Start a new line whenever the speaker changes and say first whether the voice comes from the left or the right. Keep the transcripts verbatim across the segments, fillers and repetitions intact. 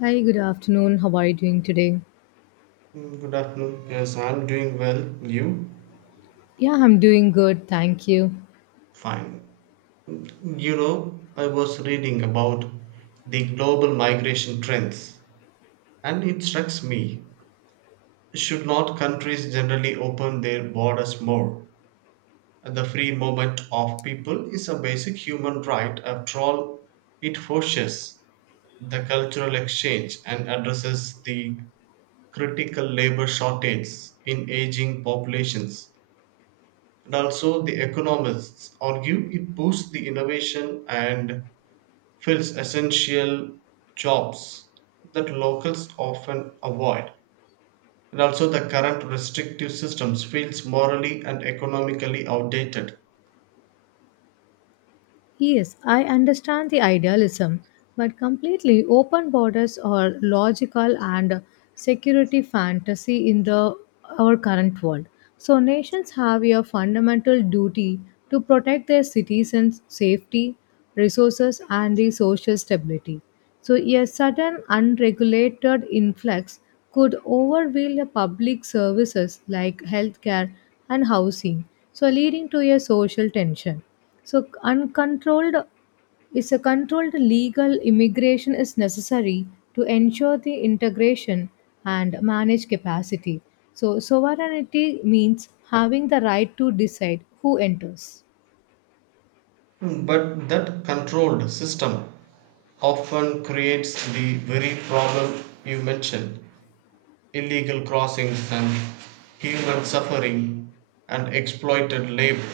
left: Hi, good afternoon. How are you doing today?
right: Mm, good afternoon. Yes, I'm doing well. You?
left: Yeah, I'm doing good. Thank you.
right: Fine. You know, I was reading about the global migration trends, and it strikes me. Should not countries generally open their borders more? The free movement of people is a basic human right. After all, it forces the cultural exchange and addresses the critical labor shortage in aging populations. And also, the economists argue it boosts the innovation and fills essential jobs that locals often avoid. And also, the current restrictive systems feels morally and economically outdated.
left: Yes, I understand the idealism, but completely open borders are logical and security fantasy in the our current world. So nations have a fundamental duty to protect their citizens' safety, resources, and the social stability. So a sudden unregulated influx could overwhelm the public services like healthcare and housing, so leading to a social tension. So, c- uncontrolled is a controlled legal immigration is necessary to ensure the integration and manage capacity. So, sovereignty means having the right to decide who enters.
right: But that controlled system often creates the very problem you mentioned, illegal crossings and human suffering and exploited labor.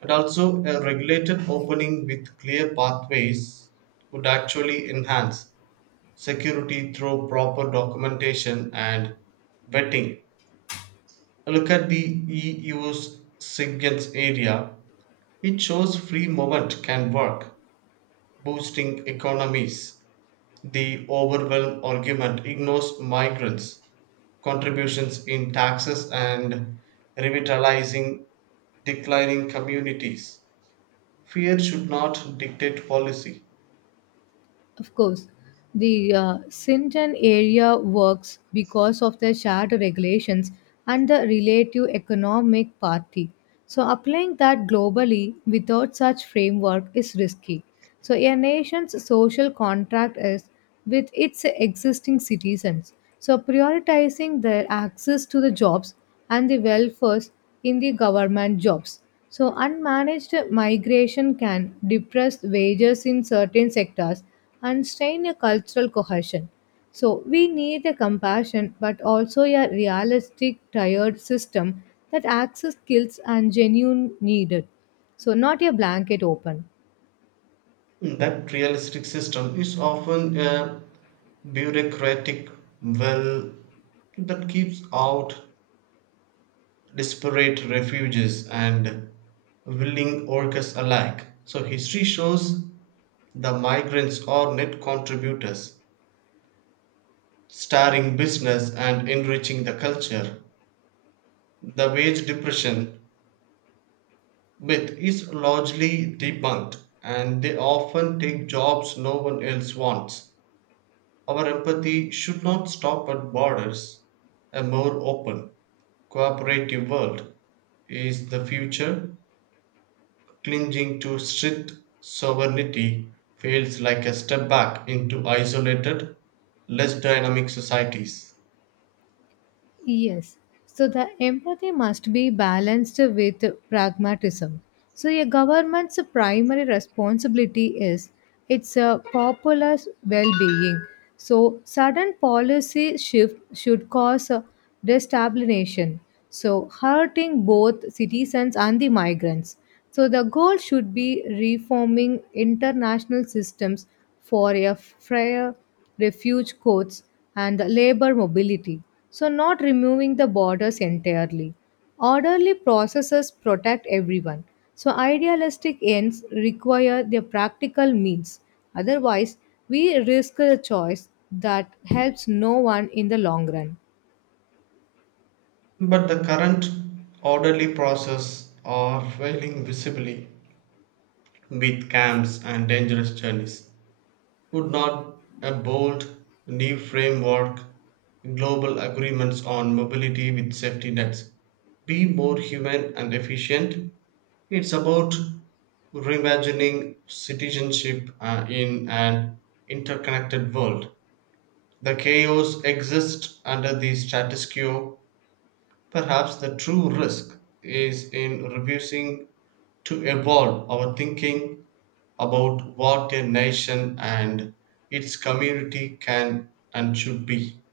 right: But also, a regulated opening with clear pathways would actually enhance security through proper documentation and vetting. Look at the E U's Sigens area. It shows free movement can work, boosting economies. The overwhelm argument ignores migrants' contributions in taxes and revitalizing declining communities. Fear should not dictate policy.
left: Of course, the uh, Sinton area works because of the shared regulations and the relative economic parity. So, applying that globally without such framework is risky. So, a nation's social contract is with its existing citizens. So, prioritizing their access to the jobs and the welfare in the government jobs. So, unmanaged migration can depress wages in certain sectors and strain a cultural cohesion. So we need a compassion but also a realistic tired system that access skills and genuine needed. So not a blanket open.
right: That realistic system is often a bureaucratic well that keeps out disparate refugees and willing workers alike. So, history shows the migrants are net contributors, starring business and enriching the culture. The wage depression myth is largely debunked, and they often take jobs no one else wants. Our empathy should not stop at borders. A more open, cooperative world is the future. Clinging to strict sovereignty feels like a step back into isolated, less dynamic societies.
left: Yes. So the empathy must be balanced with pragmatism. So a government's primary responsibility is its uh, populace well-being. So sudden policy shift should cause uh, destabilization, so hurting both citizens and the migrants. So the goal should be reforming international systems for a fair refuge courts, and labor mobility, so not removing the borders entirely. Orderly processes protect everyone, so idealistic ends require their practical means. Otherwise, we risk a choice that helps no one in the long run.
right: But the current orderly process are failing visibly with camps and dangerous journeys. Would not a bold new framework, global agreements on mobility with safety nets, be more human and efficient? It's about reimagining citizenship uh, in an interconnected world. The chaos exists under the status quo. Perhaps the true risk is in refusing to evolve our thinking about what a nation and its community can and should be.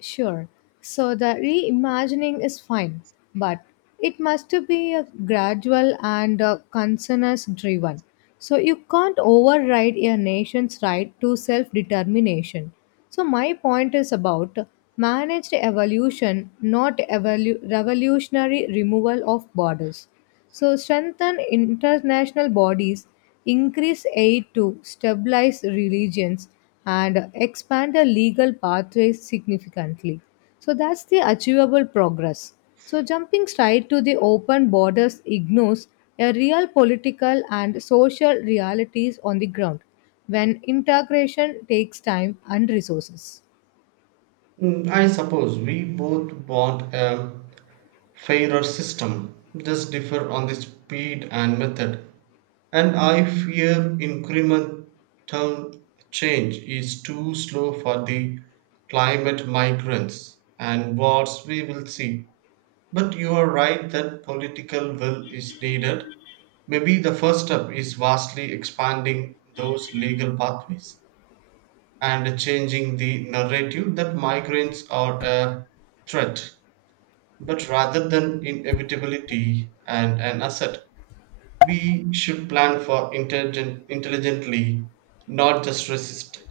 left: Sure. So the reimagining is fine, but it must be a gradual and a consensus driven. So you can't override a nation's right to self determination. So my point is about managed evolution, not evolu- revolutionary removal of borders. So, strengthen international bodies, increase aid to stabilize religions, and expand the legal pathways significantly. So, that's the achievable progress. So, jumping straight to the open borders ignores a real political and social realities on the ground when integration takes time and resources.
right: Mm, I suppose we both want a fairer system, just differ on the speed and method. And I fear incremental change is too slow for the climate migrants and wars we will see. But you are right that political will is needed. Maybe the first step is vastly expanding those legal pathways and changing the narrative that migrants are a threat, but rather than inevitability and an asset. We should plan for intelligent, intelligently, not just resist.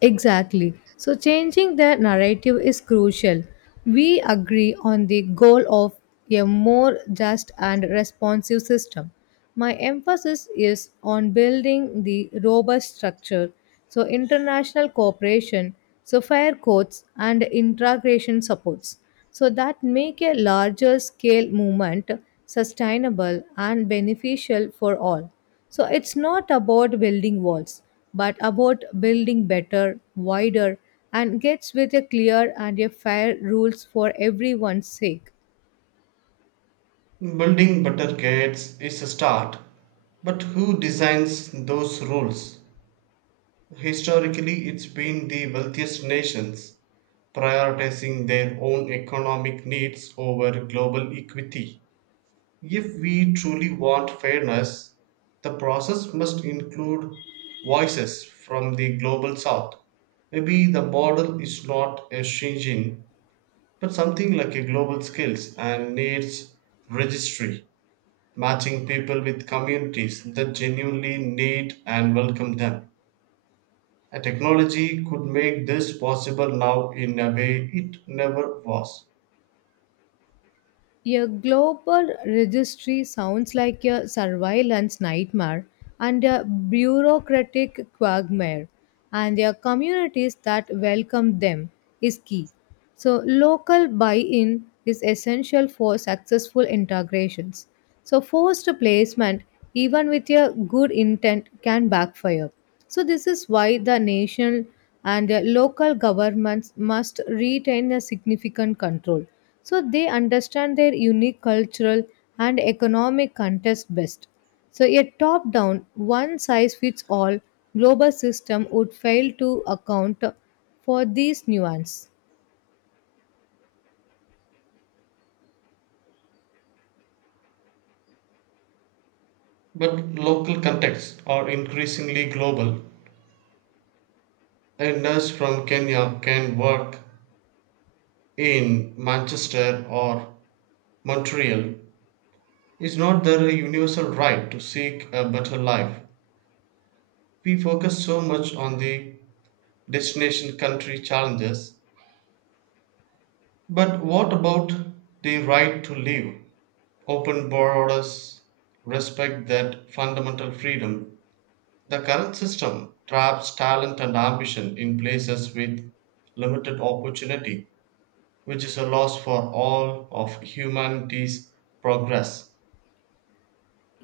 left: Exactly. So, changing the narrative is crucial. We agree on the goal of a more just and responsive system. My emphasis is on building the robust structure, so international cooperation, so fair courts, and integration supports, so that make a larger scale movement sustainable and beneficial for all. So it's not about building walls, but about building better, wider, and gets with a clear and a fair rules for everyone's sake.
right: Building better gates is a start, but who designs those rules? Historically, it's been the wealthiest nations prioritizing their own economic needs over global equity. If we truly want fairness, the process must include voices from the global south. Maybe the model is not a Shenzhen, but something like a global skills and needs registry, matching people with communities that genuinely need and welcome them. A technology could make this possible now in a way it never was.
left: A global registry sounds like a surveillance nightmare and a bureaucratic quagmire, and the communities that welcome them is key. So, local buy in is essential for successful integrations. So, forced placement, even with a good intent, can backfire. So, this is why the national and uh, local governments must retain a significant control so they understand their unique cultural and economic context best. So, a top down, one size fits all global system would fail to account for these nuances.
right: But local contexts are increasingly global. A nurse from Kenya can work in Manchester or Montreal. Is not there a universal right to seek a better life? We focus so much on the destination country challenges, but what about the right to live? Open borders respect that fundamental freedom. The current system traps talent and ambition in places with limited opportunity, which is a loss for all of humanity's progress.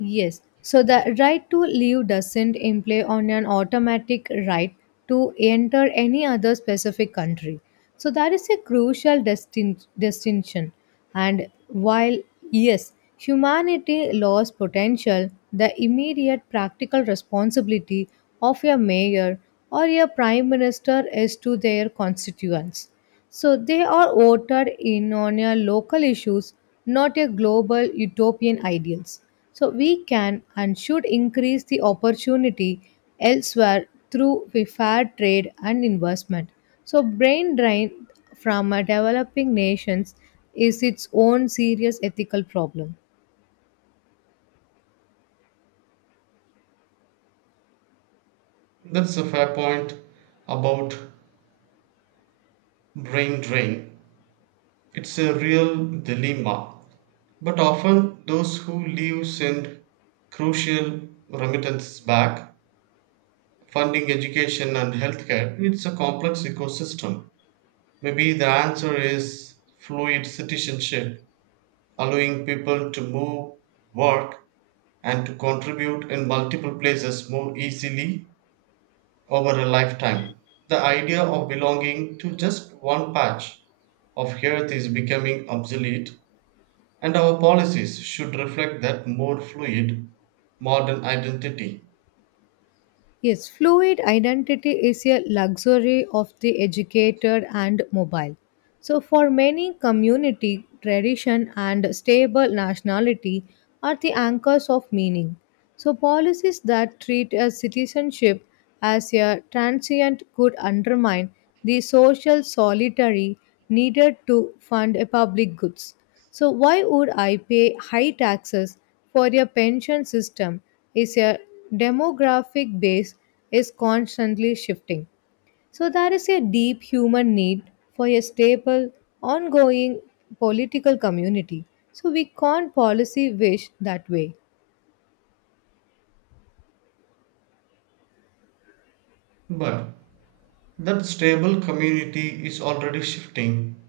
left: Yes. So the right to leave doesn't imply on an automatic right to enter any other specific country. So that is a crucial distin- distinction. And while yes, humanity lost potential, the immediate practical responsibility of a mayor or a prime minister is to their constituents. So they are voted in on your local issues, not your global utopian ideals. So we can and should increase the opportunity elsewhere through the fair trade and investment. So brain drain from a developing nations is its own serious ethical problem.
right: That's a fair point about brain drain. It's a real dilemma. But often, those who leave send crucial remittances back, funding education and healthcare. It's a complex ecosystem. Maybe the answer is fluid citizenship allowing people to move, work, and to contribute in multiple places more easily over a lifetime. The idea of belonging to just one patch of earth is becoming obsolete, and our policies should reflect that more fluid, modern identity.
left: Yes, fluid identity is a luxury of the educated and mobile. So, for many, community, tradition, and stable nationality are the anchors of meaning. So, policies that treat a citizenship as a transient could undermine the social solitary needed to fund a public goods. So, why would I pay high taxes for your pension system is your demographic base is constantly shifting. So there is a deep human need for a stable, ongoing political community. So we can't policy wish that way.
right: But that stable community is already shifting,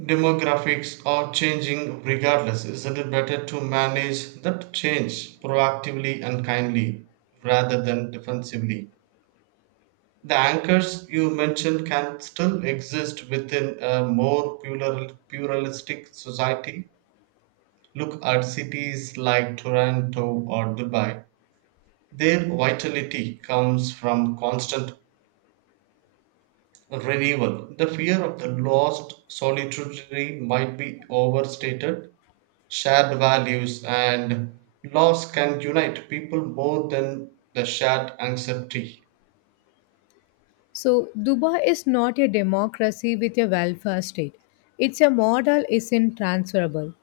right: demographics are changing regardless. Isn't it better to manage that change proactively and kindly rather than defensively? The anchors you mentioned can still exist within a more plural, pluralistic society. Look at cities like Toronto or Dubai. Their vitality comes from constant renewal. The fear of the lost solitary might be overstated, shared values and laws can unite people more than the shared anxiety.
left: So Dubai is not a democracy with a welfare state. It's a model isn't transferable.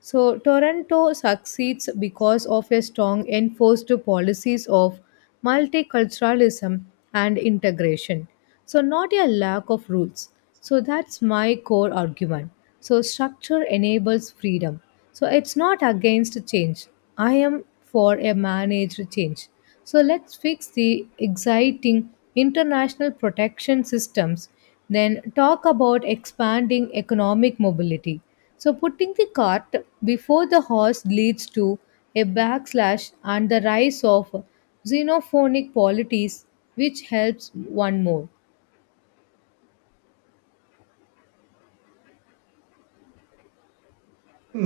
left: So Toronto succeeds because of a strong enforced policies of multiculturalism and integration. So not a lack of rules. So that's my core argument. So structure enables freedom. So it's not against change. I am for a managed change. So let's fix the exciting international protection systems, then talk about expanding economic mobility. So putting the cart before the horse leads to a backslash and the rise of xenophonic polities, which helps one more.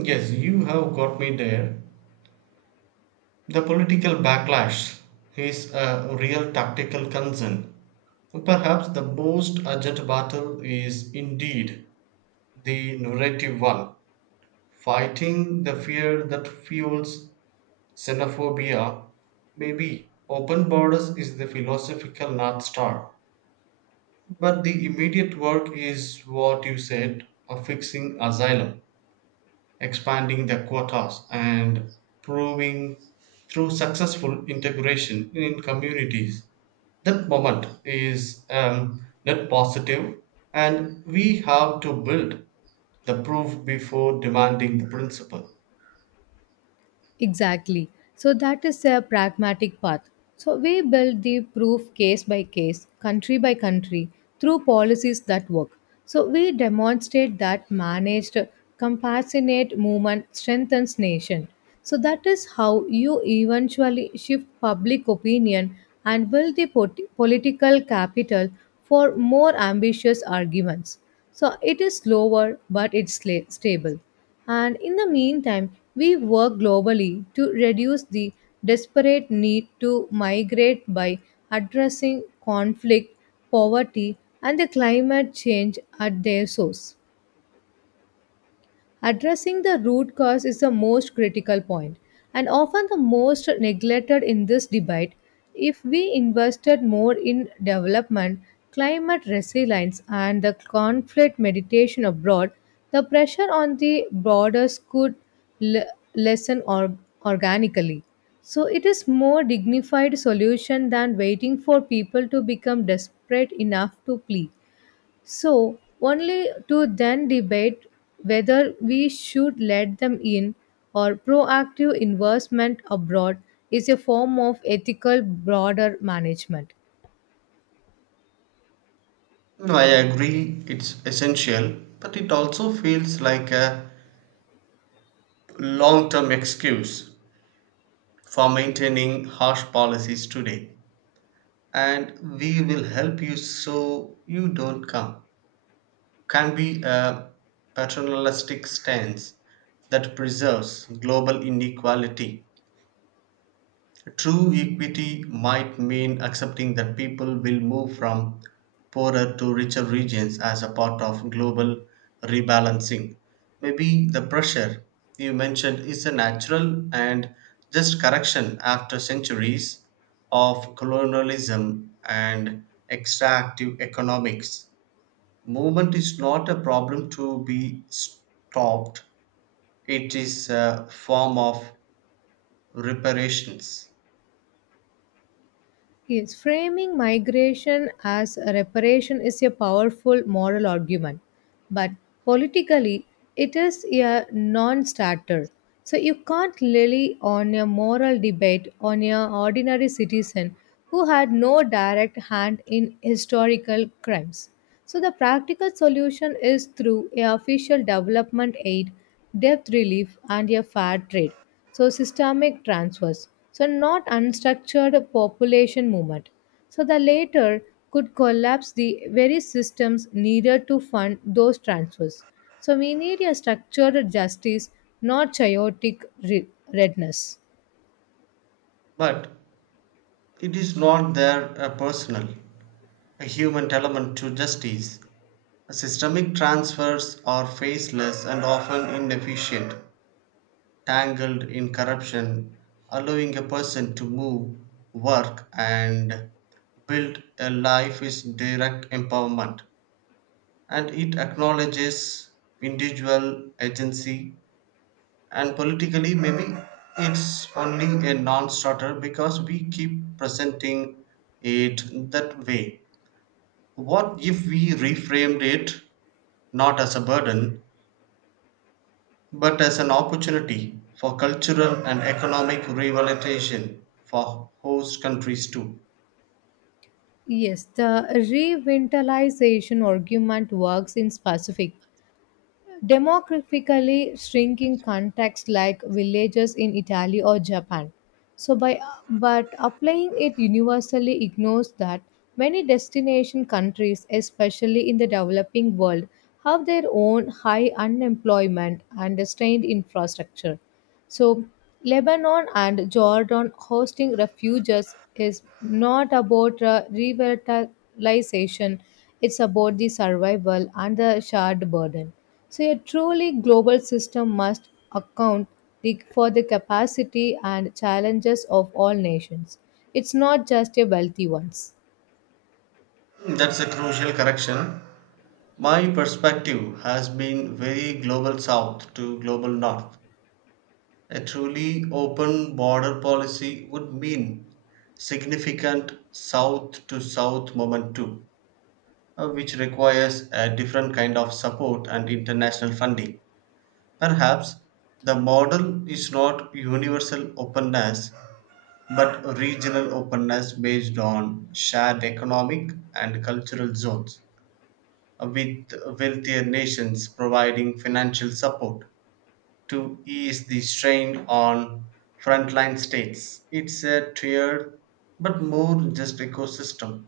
right: Yes, you have got me there. The political backlash is a real tactical concern. Perhaps the most urgent battle is indeed the narrative one. Fighting the fear that fuels xenophobia, maybe open borders is the philosophical North Star. But the immediate work is what you said of fixing asylum, expanding the quotas, and proving through successful integration in communities. That moment is um, net positive, and we have to build the proof before demanding the principle.
left: Exactly. So that is a pragmatic path. So we build the proof case by case, country by country, through policies that work. So we demonstrate that managed, compassionate movement strengthens nation. So that is how you eventually shift public opinion and build the pot- political capital for more ambitious arguments. So it is slower, but it's la- stable. And in the meantime, we work globally to reduce the desperate need to migrate by addressing conflict, poverty, and the climate change at their source. Addressing the root cause is the most critical point and often the most neglected in this debate. If we invested more in development, climate resilience, and the conflict mediation abroad, the pressure on the borders could le- lessen or- organically. So it is more dignified solution than waiting for people to become desperate enough to plead. So, only to then debate whether we should let them in or proactive investment abroad is a form of ethical broader management.
right: No, I agree, it's essential, but it also feels like a long term excuse for maintaining harsh policies today. And we will help you so you don't come can be a paternalistic stance that preserves global inequality. True equity might mean accepting that people will move from poorer to richer regions as a part of global rebalancing. Maybe the pressure you mentioned is a natural and just correction after centuries of colonialism and extractive economics. Movement is not a problem to be stopped, it is a form of reparations.
left: Yes, framing migration as a reparation is a powerful moral argument, but politically it is a non starter. So you can't rely on a moral debate on an ordinary citizen who had no direct hand in historical crimes. So the practical solution is through a official development aid, debt relief, and a fair trade, so systemic transfers, so not unstructured population movement, so the latter could collapse the very systems needed to fund those transfers, so we need a structured justice, not chaotic re- redness.
right: But it is not there a personal, a human element to justice. Systemic transfers are faceless and often inefficient, tangled in corruption, allowing a person to move, work, and build a life is direct empowerment. And it acknowledges individual agency, and politically, maybe it's only a non starter because we keep presenting it that way. What if we reframed it not as a burden, but as an opportunity for cultural and economic revitalization for host countries too?
left: Yes, the revitalization argument works in specific demographically shrinking contexts like villages in Italy or Japan. So by but applying it universally ignores that many destination countries, especially in the developing world, have their own high unemployment and strained infrastructure. So, Lebanon and Jordan hosting refugees is not about uh, revitalization, it's about the survival and the shared burden. So, a truly global system must account the, for the capacity and challenges of all nations. It's not just a wealthy ones.
right: That's a crucial correction. My perspective has been very global south to global north. A truly open border policy would mean significant south to south movement too, uh, which requires a different kind of support and international funding. Perhaps the model is not universal openness but regional openness based on shared economic and cultural zones, with wealthier nations providing financial support to ease the strain on frontline states. It's a tiered but more just ecosystem.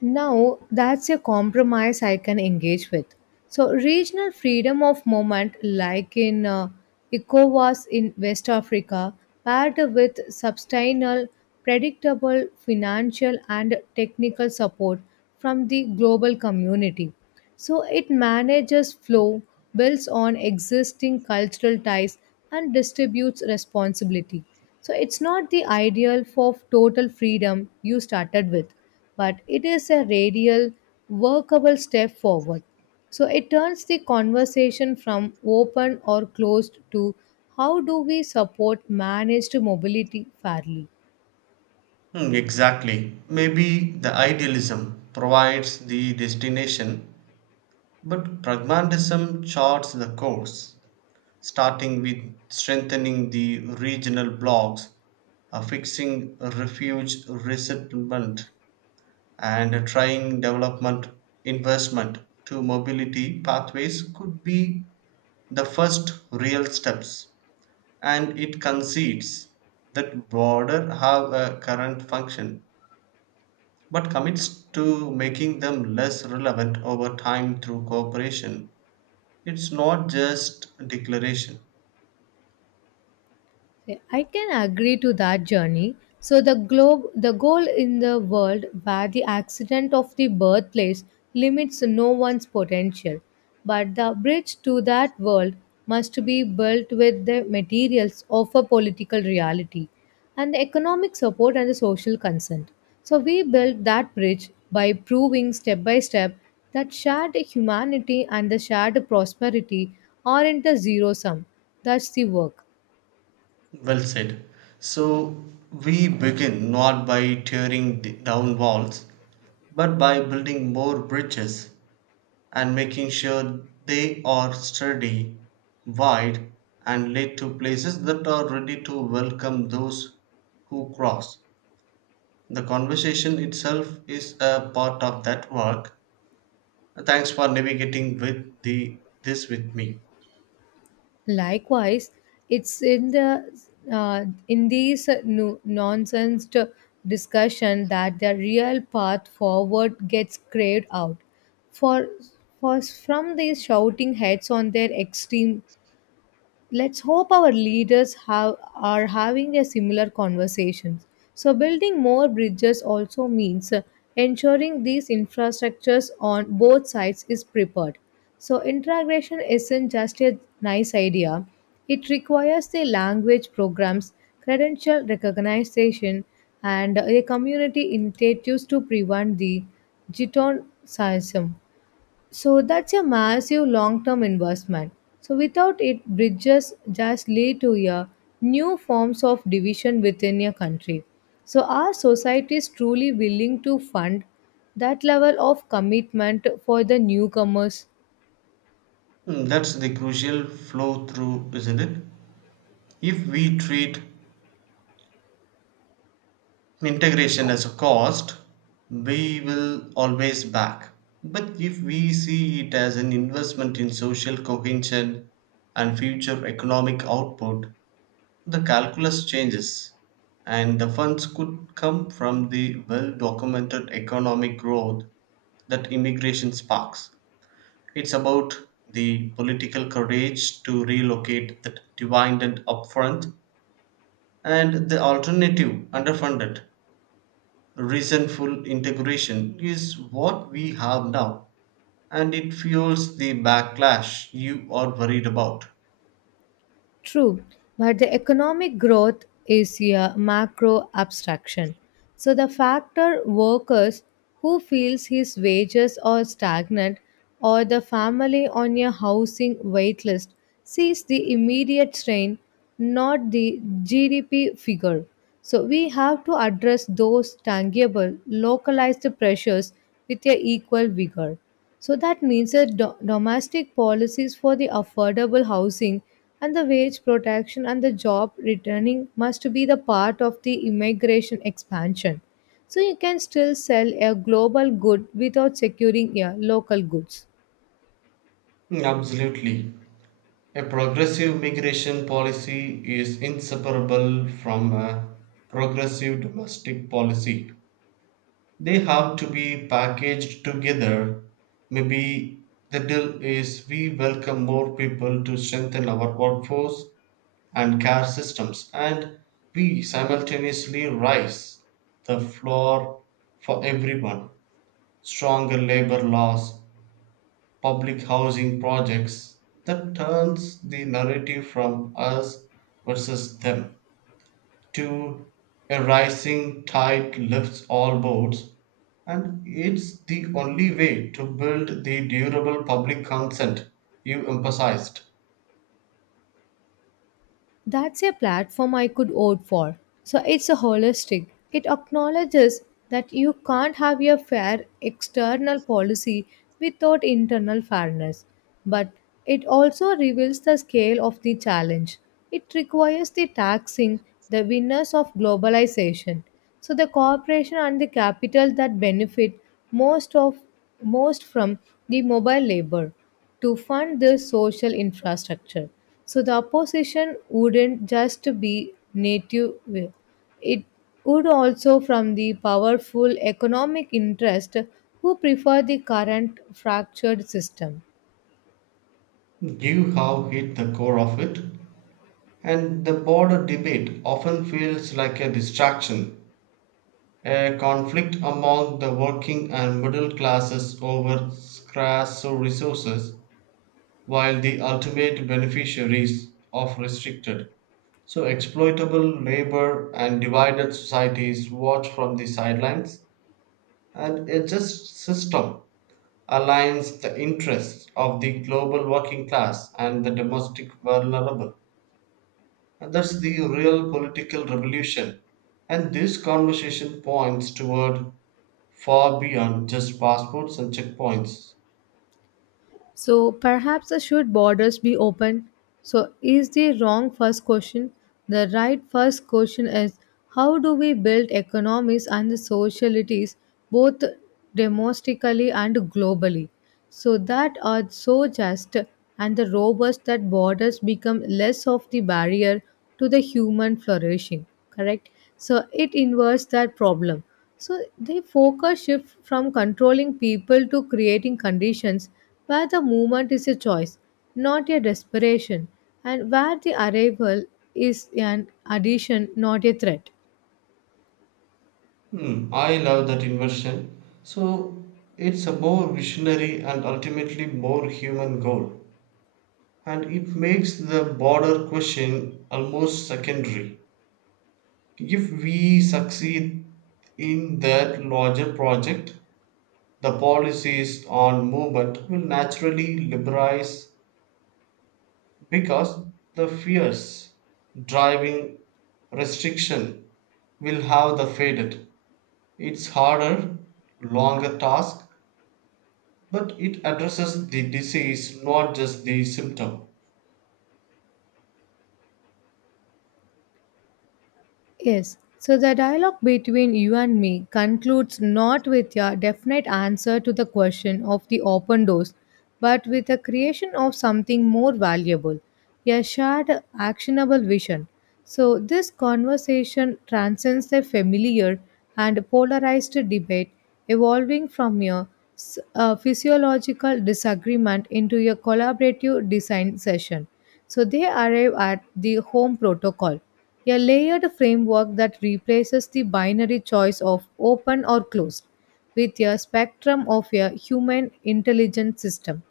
left: Now that's a compromise I can engage with. So regional freedom of movement, like in uh, ECOWAS in West Africa, paired with sustainable, predictable financial and technical support from the global community. So it manages flow, builds on existing cultural ties, and distributes responsibility. So it's not the ideal for total freedom you started with, but it is a radial, workable step forward. So it turns the conversation from open or closed to how do we support managed mobility fairly.
right: Hmm, exactly. Maybe the idealism provides the destination, but pragmatism charts the course. Starting with strengthening the regional blocks, uh, fixing refuge resettlement, and trying development investment to mobility pathways could be the first real steps. And it concedes that border have a current function, but commits to making them less relevant over time through cooperation. It's not just declaration.
left: Yeah, I can agree to that journey. So the globe, the goal in the world where the accident of the birthplace limits no one's potential, but the bridge to that world must be built with the materials of a political reality and the economic support and the social consent. So we built that bridge by proving step by step that shared humanity and the shared prosperity aren't a zero sum. That's the work.
right: Well said. So we begin not by tearing d- down walls, but by building more bridges and making sure they are sturdy, wide, and lead to places that are ready to welcome those who cross. The conversation itself is a part of that work. Thanks for navigating with the this with me.
left: Likewise, it's in the uh, in these no- nonsense t- discussion that the real path forward gets craved out. For, for from these shouting heads on their extreme, let's hope our leaders have, are having a similar conversation. So, building more bridges also means uh, ensuring these infrastructures on both sides is prepared. So, integration isn't just a nice idea, it requires the language programs, credential recognition, and uh, a community initiatives to prevent the jitonicism. So that's a massive long term investment. So without it, bridges just lead to a new forms of division within a country. So are societies truly willing to fund that level of commitment for the newcomers?
right: Hmm, that's the crucial flow through, isn't it? If we treat integration as a cost, we will always back. But if we see it as an investment in social cohesion and future economic output, the calculus changes, and the funds could come from the well documented economic growth that immigration sparks. It's about the political courage to relocate that dividend upfront and the alternative underfunded Reasonful integration is what we have now, and it fuels the backlash you are worried about.
left: True, but the economic growth is a macro abstraction. So the factor workers who feels his wages are stagnant or the family on a housing waitlist sees the immediate strain, not the G D P figure. So we have to address those tangible, localized pressures with a equal vigor. So that means that do- domestic policies for the affordable housing and the wage protection and the job returning must be the part of the immigration expansion. So you can still sell a global good without securing a local goods.
right: Mm, absolutely. A progressive migration policy is inseparable from a progressive domestic policy. They have to be packaged together. Maybe the deal is we welcome more people to strengthen our workforce and care systems, and we simultaneously raise the floor for everyone. Stronger labor laws, public housing projects that turns the narrative from us versus them to a rising tide lifts all boats, and it's the only way to build the durable public consent you emphasized.
left: That's a platform I could vote for. So it's a holistic. It acknowledges that you can't have a fair external policy without internal fairness. But it also reveals the scale of the challenge. It requires the taxing the winners of globalization. So the corporation and the capital that benefit most of most from the mobile labor to fund this social infrastructure. So the opposition wouldn't just be native, will. It would also from the powerful economic interest who prefer the current fractured system.
right: You have hit the core of it. And the border debate often feels like a distraction, a conflict among the working and middle classes over scarce resources, while the ultimate beneficiaries of restricted, so exploitable labor and divided societies watch from the sidelines, and a just system aligns the interests of the global working class and the domestic vulnerable. And that's the real political revolution. And this conversation points toward far beyond just passports and checkpoints.
left: So perhaps the should borders be open? So is the wrong first question? The right first question is how do we build economies and the socialities both domestically and globally? So that are so just and the robust that borders become less of the barrier to the human flourishing. Correct? So it inverts that problem. So the focus shift from controlling people to creating conditions where the movement is a choice, not a desperation, and where the arrival is an addition, not a threat.
right: Hmm, I love that inversion. So it's a more visionary and ultimately more human goal. And it makes the border question almost secondary. If we succeed in that larger project, the policies on movement will naturally liberalize because the fears, driving restriction will have the faded. It's harder, longer task, but it addresses the disease, not just the symptom.
left: Yes. So the dialogue between you and me concludes not with a definite answer to the question of the open doors, but with the creation of something more valuable, a shared actionable vision. So this conversation transcends the familiar and polarized debate, evolving from a, s- a physiological disagreement into a collaborative design session. So they arrive at the home protocol, a layered framework that replaces the binary choice of open or closed with a spectrum of a human intelligence system.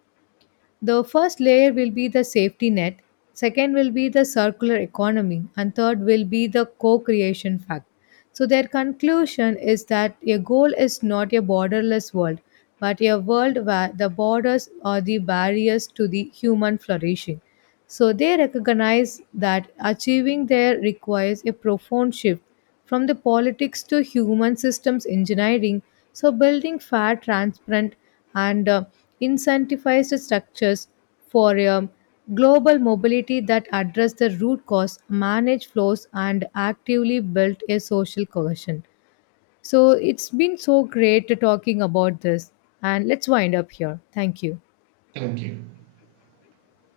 left: The first layer will be the safety net, second will be the circular economy, and third will be the co creation fact. So, their conclusion is that a goal is not a borderless world, but a world where the borders are the barriers to the human flourishing. So, they recognize that achieving there requires a profound shift from the politics to human systems engineering. So, building fair, transparent, and uh, incentivized structures for um, global mobility that address the root cause, manage flows, and actively build a social cohesion. So, it's been so great talking about this, and let's wind up here. Thank you.
right: Thank you.